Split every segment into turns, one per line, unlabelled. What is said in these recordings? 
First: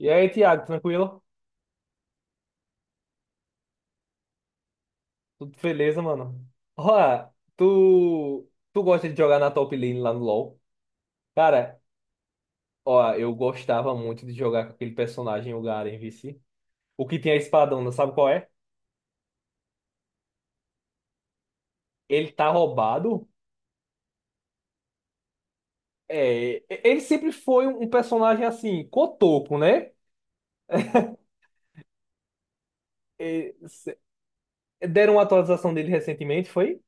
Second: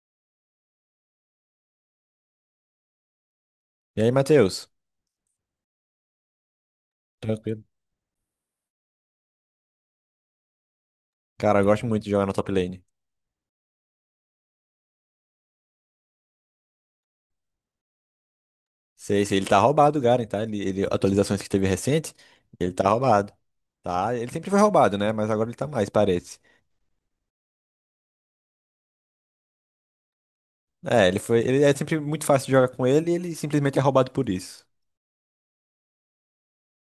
E aí, Thiago, tranquilo?
E aí, Matheus?
Tudo beleza, mano? Ó,
Tranquilo.
tu gosta de jogar na top lane lá no LoL?
Cara, eu
Cara,
gosto muito de jogar na top lane.
ó, eu gostava muito de jogar com aquele personagem, o Garen, vice. O que tem a espadona, sabe qual é?
Sei, ele tá roubado, o Garen, tá? Atualizações que teve recente,
Ele tá
ele tá
roubado.
roubado. Tá? Ele sempre foi roubado, né? Mas agora ele tá mais, parece.
É, ele sempre foi um personagem assim, cotoco, né?
É, ele foi. Ele é sempre muito fácil de jogar com ele e ele
É,
simplesmente é roubado por isso.
deram uma atualização dele recentemente, foi?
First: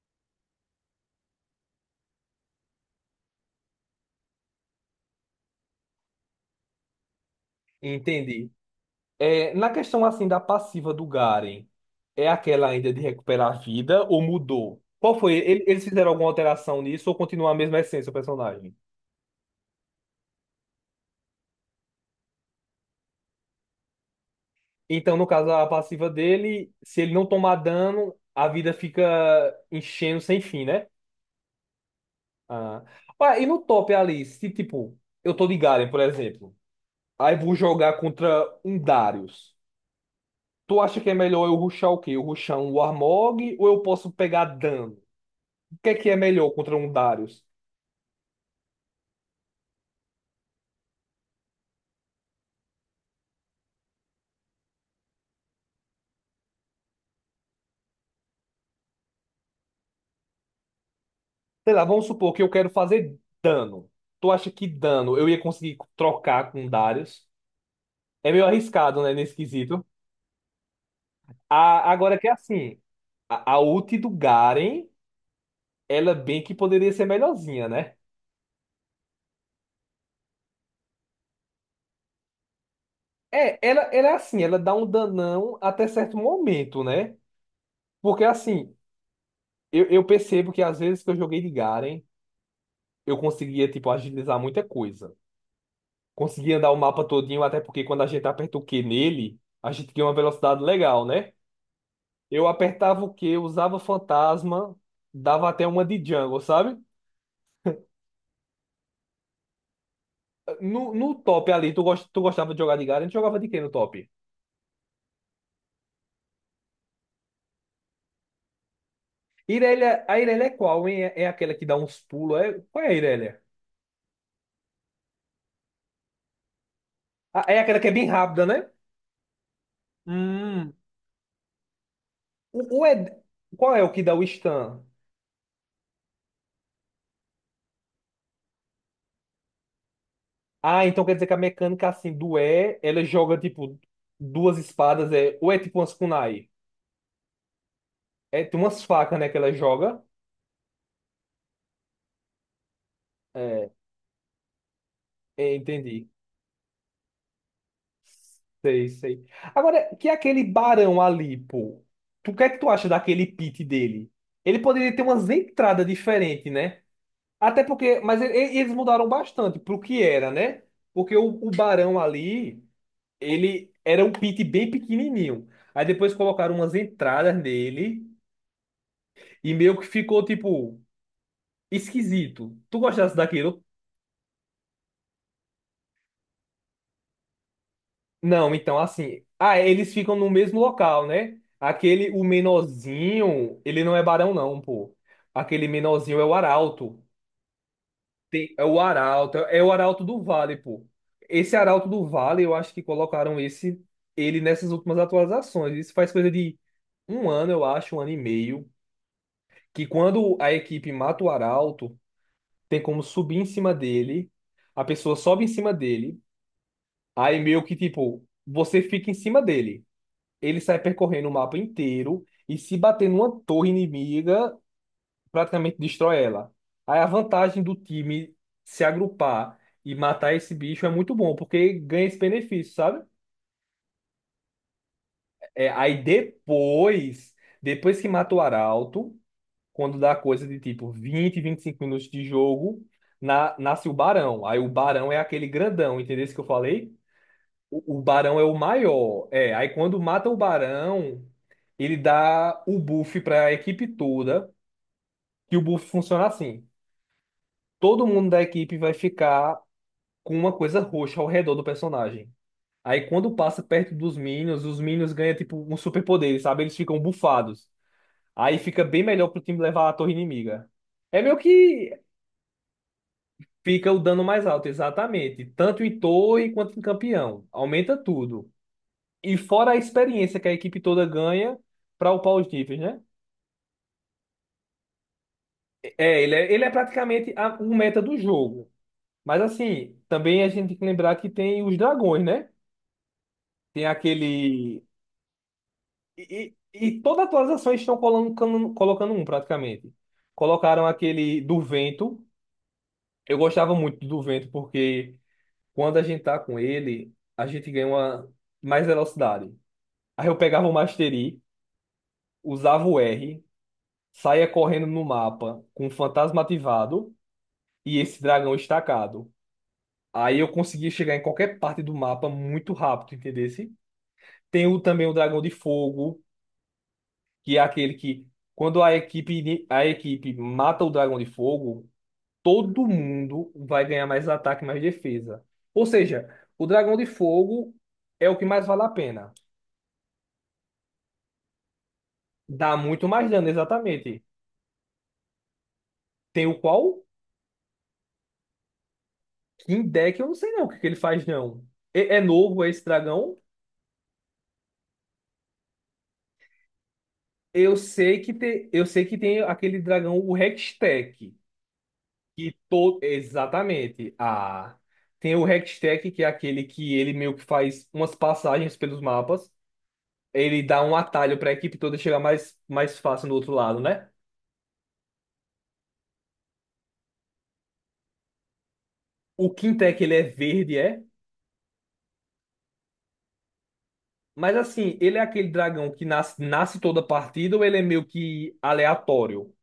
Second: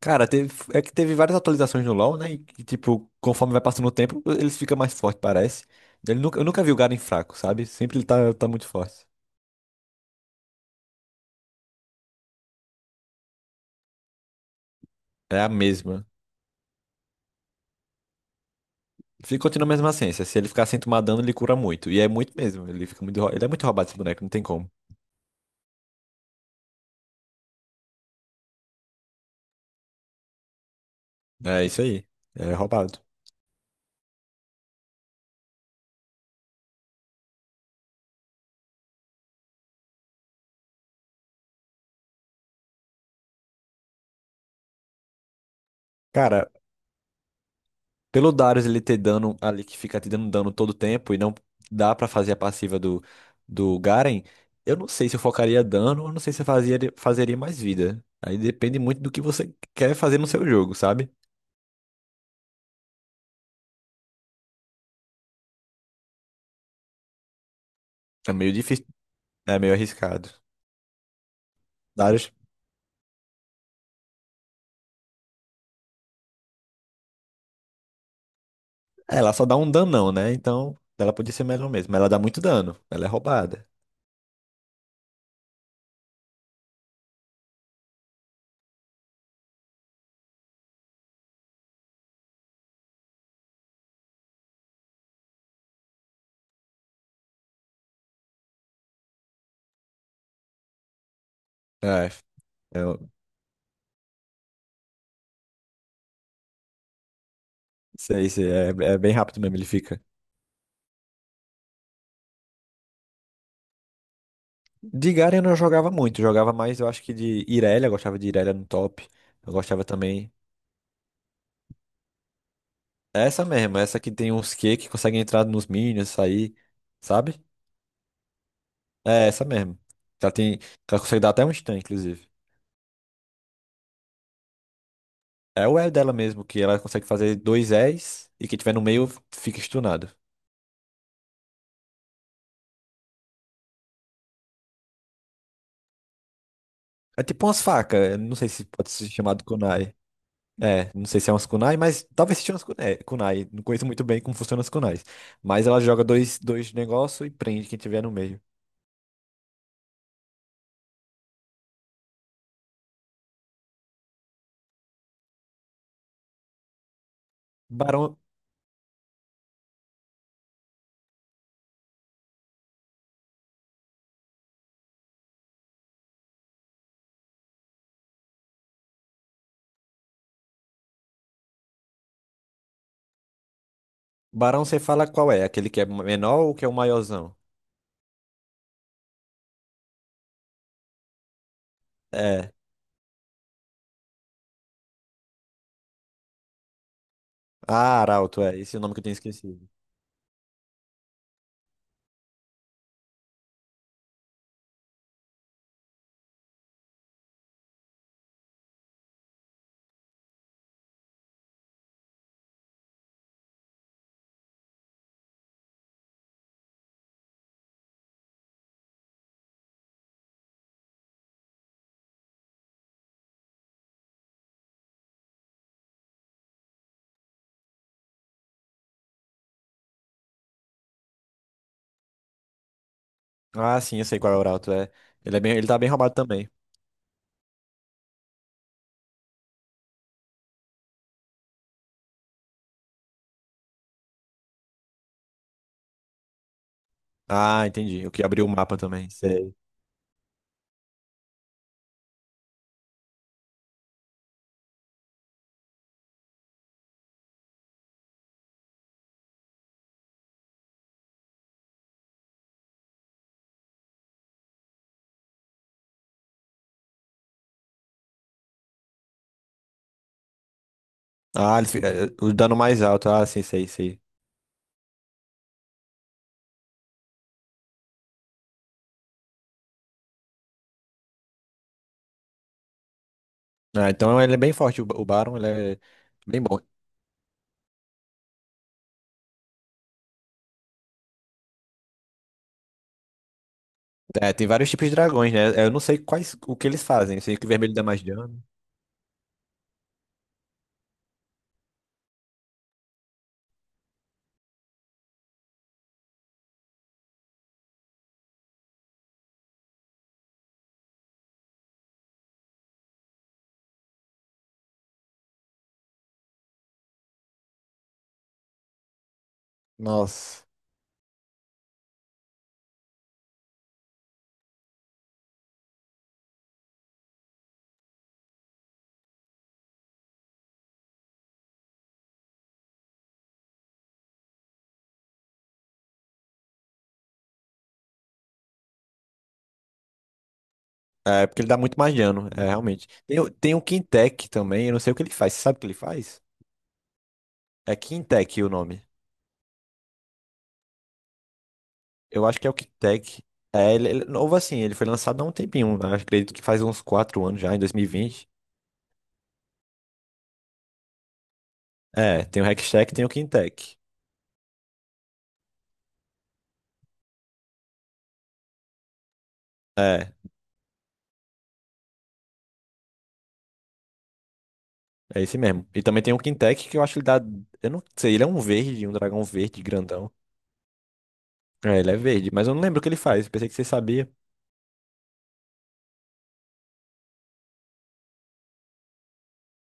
Cara, teve, é que teve várias atualizações no LoL, né? E, que, tipo, conforme vai passando o tempo, eles ficam mais fortes, parece. Ele nunca, eu nunca vi o Garen fraco, sabe? Sempre ele tá, tá
Entendi.
muito forte.
É, na questão assim da passiva do Garen, é aquela ainda de recuperar a vida ou mudou? Qual foi?
É a
Eles
mesma.
fizeram alguma alteração nisso ou continua a mesma essência o personagem?
Se continua a mesma ciência, se ele ficar sem tomar dano, ele cura muito. E é muito mesmo. Ele fica muito, ele é muito roubado esse boneco, não tem como.
Então, no caso, a passiva dele, se ele não tomar dano, a vida fica enchendo sem fim, né?
É isso aí. É
Ah.
roubado.
Ué, e no top ali, se tipo, eu tô de Garen, por exemplo, aí vou jogar contra um Darius. Tu acha que é melhor eu rushar o quê? Eu rushar um Warmog ou eu posso pegar dano? O que é melhor
Cara,
contra um Darius?
pelo Darius ele ter dano ali que fica te dando dano todo tempo e não dá pra fazer a passiva do Garen, eu não sei se eu focaria dano, eu não sei se eu fazia, fazeria mais vida. Aí depende muito do que você quer fazer no seu jogo, sabe?
Sei lá, vamos supor que eu quero fazer dano. Tu acha que dano eu ia conseguir trocar com Darius? É
É
meio
meio difícil,
arriscado, né, nesse
é meio
quesito.
arriscado.
Agora que é
Darius,
assim, a ult do Garen, ela bem que poderia ser melhorzinha, né?
é, ela só dá um danão, né? Então, ela podia ser melhor mesmo. Mas ela dá muito dano, ela é
É,
roubada.
ela é assim, ela dá um danão até certo momento, né? Porque assim, eu percebo que às vezes que eu joguei de Garen, eu conseguia, tipo, agilizar muita coisa. Conseguia andar o mapa todinho, até porque quando a gente aperta o Q nele, a gente ganha uma velocidade legal, né?
É.
Eu
É
apertava o Q, usava fantasma, dava até uma de jungle, sabe?
Sei, é, é bem rápido mesmo, ele fica.
No top ali, tu gostava de jogar de Garen? Tu jogava de quem no top?
De Garen eu não jogava muito, jogava mais, eu acho que de Irelia, eu gostava de Irelia no top. Eu gostava
Irelia, a
também.
Irelia é qual, hein? É aquela que dá uns pulos? É, qual é a
É
Irelia?
essa mesmo, é essa que tem uns Q que conseguem entrar nos minions, sair, sabe?
Ah, é aquela que é bem rápida, né?
É essa mesmo. Ela tem,
Hum.
ela consegue dar até um stun, inclusive.
O, o Ed- qual é o que dá o stun?
É o E dela mesmo, que ela consegue fazer dois Es e quem tiver no meio fica stunado.
Ah, então quer dizer que a mecânica assim do E, ela joga tipo duas espadas, é, ou é tipo umas kunai?
É tipo umas facas, eu não
É
sei
tipo
se
umas
pode ser
facas, né, que
chamado
ela
kunai.
joga?
É, não sei se é umas kunai, mas talvez seja umas kunai. É, kunai. Não
É,
conheço muito bem como funcionam as kunais. Mas ela joga
entendi.
dois negócios e prende quem tiver no meio.
Sei, sei. Agora, que é aquele barão ali, pô? O que é que tu acha daquele pit dele? Ele poderia ter umas entradas diferentes, né? Até porque.
Barão,
Mas eles mudaram bastante pro que era, né? Porque o barão ali, ele era um pit bem pequenininho. Aí depois colocaram umas entradas nele e meio que ficou, tipo, esquisito. Tu gostasse daquilo?
barão, você fala qual é? Aquele que é menor ou que é o maiorzão?
Não, então assim. Ah, é, eles ficam no mesmo local, né? Aquele, o
É.
menorzinho, ele não é barão, não, pô. Aquele menorzinho é o arauto.
Ah, arauto,
Tem-
é.
é
Esse é
o
o nome que eu tenho
arauto, é
esquecido.
o arauto do vale, pô. Esse arauto do vale, eu acho que colocaram esse, ele nessas últimas atualizações. Isso faz coisa de 1 ano, eu acho, 1 ano e meio. Que quando a equipe mata o arauto, tem como subir em cima dele. A pessoa sobe em cima dele. Aí meio que, tipo, você fica em cima dele. Ele sai percorrendo o mapa inteiro e se bater numa torre inimiga, praticamente destrói ela. Aí a vantagem do time se agrupar e matar esse bicho é muito bom, porque ganha esse benefício, sabe?
Ah, sim, eu sei qual é o arauto, é. Ele, é bem, ele
É,
tá bem
aí
roubado também.
depois que mata o Arauto, quando dá coisa de tipo 20, 25 minutos de jogo, nasce o Barão. Aí o Barão é aquele grandão, entendeu isso que eu falei?
Ah,
O,
entendi.
o
O que
barão
abriu o
é o
mapa também,
maior.
sei.
É, aí quando mata o barão, ele dá o buff para a equipe toda. E o buff funciona assim: todo mundo da equipe vai ficar com uma coisa roxa ao redor do personagem. Aí quando passa perto dos minions, os minions ganham tipo um superpoder, sabe? Eles ficam bufados. Aí fica bem melhor pro time levar a torre inimiga. É meio
Ah, ele fica,
que
é, o dano mais alto. Ah, sim, sei,
fica
sei.
o dano mais alto, exatamente. Tanto em torre quanto em campeão. Aumenta tudo. E fora a experiência que a equipe toda ganha para upar os níveis, né?
Ah, então ele é bem forte, o, o Baron, ele é
É, ele
bem
é,
bom.
ele é praticamente um meta do jogo. Mas assim, também a gente tem que lembrar que tem os dragões, né? Tem
É, tem vários
aquele.
tipos de dragões, né? É, eu não sei quais, o
E,
que
e,
eles
e
fazem. Eu
toda
sei que o vermelho
atualização
dá
eles estão
mais dano.
colocando um, praticamente. Colocaram aquele do vento. Eu gostava muito do vento, porque quando a gente tá com ele, a gente ganha uma mais velocidade. Aí eu pegava o Mastery, usava o R, saia correndo no mapa com um fantasma ativado e esse dragão estacado. Aí
Nossa.
eu conseguia chegar em qualquer parte do mapa muito rápido, entendesse? Tem também o dragão de fogo, que é aquele que quando a equipe, a equipe mata o dragão de fogo, todo mundo vai ganhar mais ataque, mais defesa. Ou seja, o dragão de fogo é o que mais vale a pena.
É, porque ele dá muito mais dano, é,
Dá
realmente.
muito
Tem,
mais dano,
tem o
exatamente.
Quintec também, eu não sei o que ele faz. Você sabe o que ele faz?
Tem o qual?
É Quintec o nome.
King Deck, eu não sei não o que que ele faz não. É
Eu acho que é o
novo é esse
Quintec.
dragão?
É, ele é novo assim, ele foi lançado há um tempinho. Eu acredito que faz uns 4 anos já, em dois
Eu
mil e
sei
vinte
que tem, eu sei que tem aquele dragão, o Hextech,
É, tem o
que
Hextech, e
todo,
tem o Quintec.
exatamente. Ah, tem o Hextech, que é aquele que ele meio que faz umas passagens pelos mapas.
É,
Ele dá um atalho para a equipe toda chegar mais fácil no outro lado, né?
é esse mesmo. E também tem o Quintec que eu acho que ele dá. Eu não sei, ele é um verde, um dragão
O
verde
quintec
grandão.
ele é verde, é?
É, ele é verde, mas eu não lembro o que ele faz. Pensei que você sabia.
Mas assim, ele é aquele dragão que nasce toda partida ou ele é meio que aleatório?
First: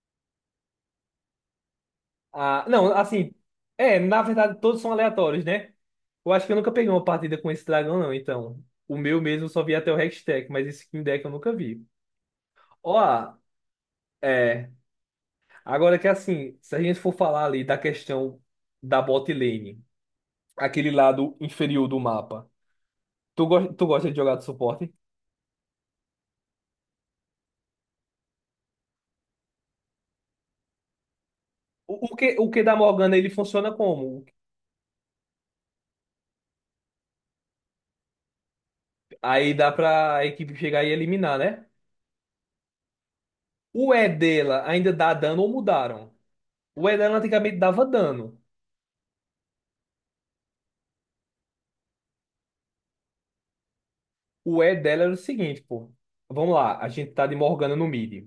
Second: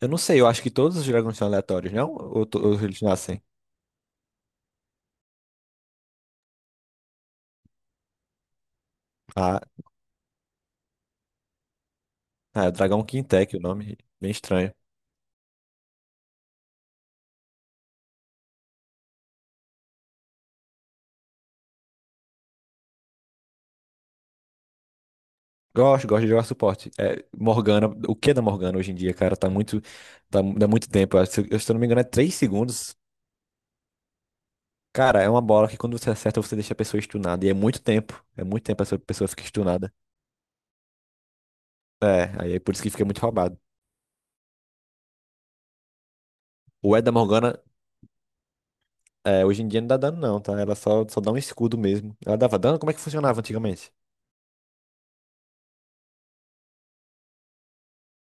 Eu não sei, eu acho que todos os dragões são aleatórios, não? Ou,
Ah,
ou
não,
eles
assim,
nascem?
é, na verdade todos são aleatórios, né? Eu acho que eu nunca peguei uma partida com esse dragão, não, então. O meu mesmo eu
Ah,
só vi até o Hextech, mas esse King Deck eu nunca vi.
ah, é Dragão
Ó,
Quintec, o nome. Bem
é.
estranho.
Agora que assim, se a gente for falar ali da questão da bot lane, aquele lado inferior do mapa, tu gosta de jogar de suporte?
Gosto de jogar suporte. É, Morgana, o que é da Morgana hoje em dia, cara? Tá muito. Tá, dá muito tempo. Eu, se eu não me engano, é
O, o que,
3
o que da
segundos.
Morgana ele funciona como?
Cara, é uma bola que quando você acerta, você deixa a pessoa estunada. E é muito tempo. É muito tempo essa pessoa fica
Aí dá
estunada.
pra equipe chegar e eliminar, né?
É, aí é por isso que fica muito roubado.
O E dela ainda dá dano ou mudaram? O
O
E
E da
dela antigamente
Morgana,
dava dano.
é, hoje em dia não dá dano, não, tá? Ela só dá um escudo mesmo. Ela dava dano? Como é que funcionava antigamente?
O E dela era o seguinte, pô. Vamos lá, a gente tá de Morgana no mid.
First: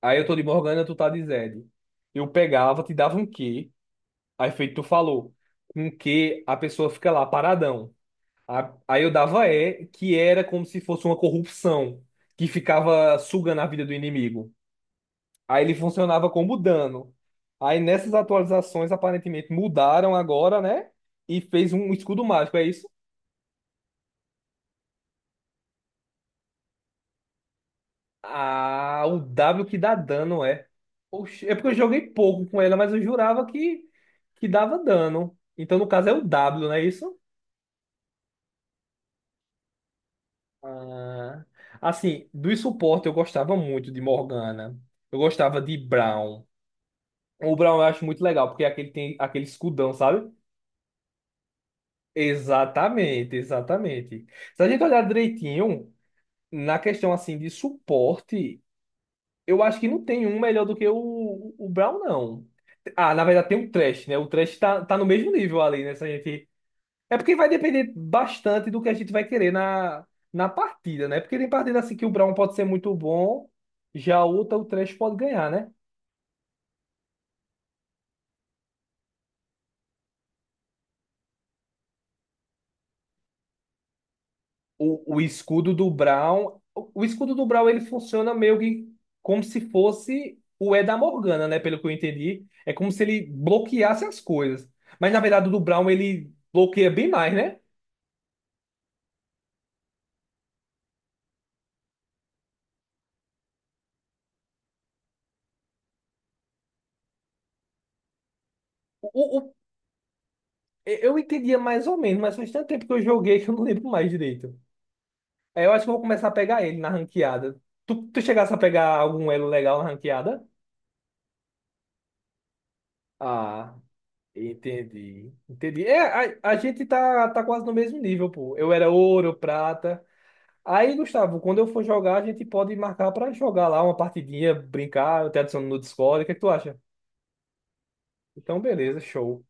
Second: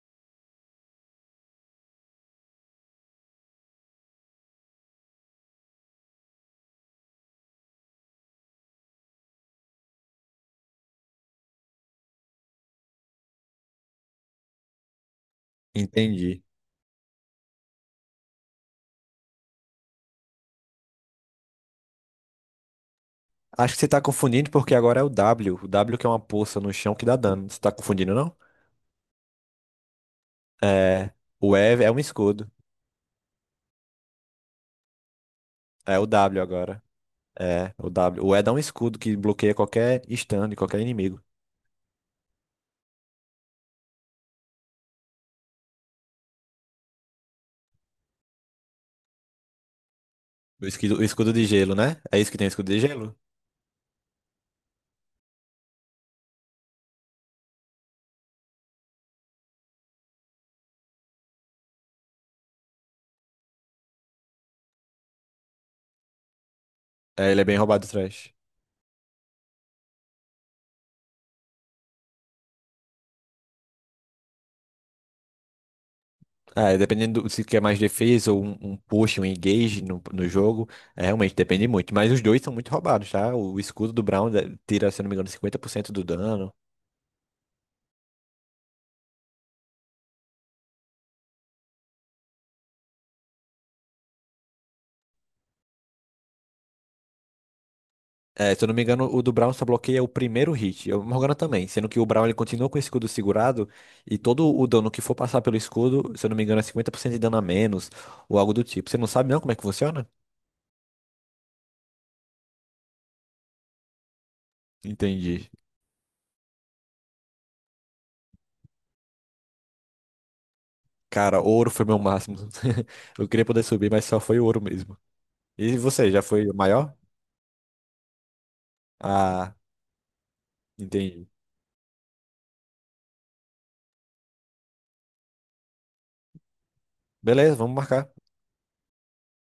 Aí eu tô de Morgana, tu tá de Zed. Eu pegava, te dava um Q. Aí feito tu falou. Com Q, a pessoa fica lá paradão. Aí eu dava E, que era como se fosse uma corrupção, que ficava sugando a vida do inimigo. Aí ele funcionava
Entendi.
como dano. Aí nessas atualizações, aparentemente mudaram agora, né? E fez um escudo mágico, é isso?
Acho que você tá confundindo porque agora é o W. O W que é uma poça no chão que dá dano. Você tá confundindo, não?
Ah, o W que dá dano é.
É.
Oxe, é
O
porque eu
E é um
joguei pouco
escudo.
com ela, mas eu jurava que, dava dano. Então, no
É o
caso, é o
W
W, não
agora.
é isso?
É, o W. O E dá um escudo que bloqueia qualquer stand, qualquer inimigo.
Ah, assim, do suporte eu gostava muito de Morgana. Eu gostava de Brown. O Brown eu acho muito legal, porque é aquele tem aquele escudão, sabe?
O escudo de gelo, né? É isso que tem o escudo de gelo?
Exatamente, exatamente. Se a gente olhar direitinho, na questão assim de suporte. Eu acho que não tem um melhor do que o Brown, não. Ah, na verdade tem o Trash, né? O Trash tá no mesmo nível ali, né? Se a gente... É
É,
porque
ele é
vai
bem roubado
depender
atrás.
bastante do que a gente vai querer na, partida, né? Porque tem partida assim que o Brown pode ser muito bom, já outra o Trash pode ganhar, né?
É, dependendo se quer mais defesa ou um push, um engage no jogo, é, realmente depende muito. Mas os dois são muito roubados, tá? O escudo do Brown tira, se eu não
O,
me
o
engano,
escudo do
50% do dano.
Brown... O o escudo do Brown, ele funciona meio que como se fosse o E da Morgana, né? Pelo que eu entendi. É como se ele bloqueasse as coisas. Mas, na verdade, o do Brown, ele bloqueia bem mais, né?
É, se eu não me engano, o do Brown só bloqueia o primeiro hit. E o Morgana também. Sendo que o Brown ele continua com o escudo segurado. E todo o dano que for passar pelo escudo, se eu não me engano, é 50% de dano a menos. Ou algo do tipo. Você não sabe não como
O,
é que funciona?
Eu entendia mais ou menos, mas faz tanto tempo que eu joguei que eu não lembro mais direito.
Entendi.
Aí eu acho que eu vou começar a pegar ele na ranqueada. Tu chegasse a pegar algum elo legal na ranqueada?
Cara, ouro foi meu máximo. Eu queria poder
Ah,
subir, mas só foi ouro mesmo.
entendi.
E
Entendi. É,
você, já foi
a,
o
a gente
maior?
tá quase no mesmo nível, pô. Eu era ouro,
Ah,
prata. Aí,
entendi.
Gustavo, quando eu for jogar, a gente pode marcar pra jogar lá uma partidinha, brincar, eu te adiciono no Discord. O que é que tu acha?
Beleza, vamos marcar.
Então, beleza, show.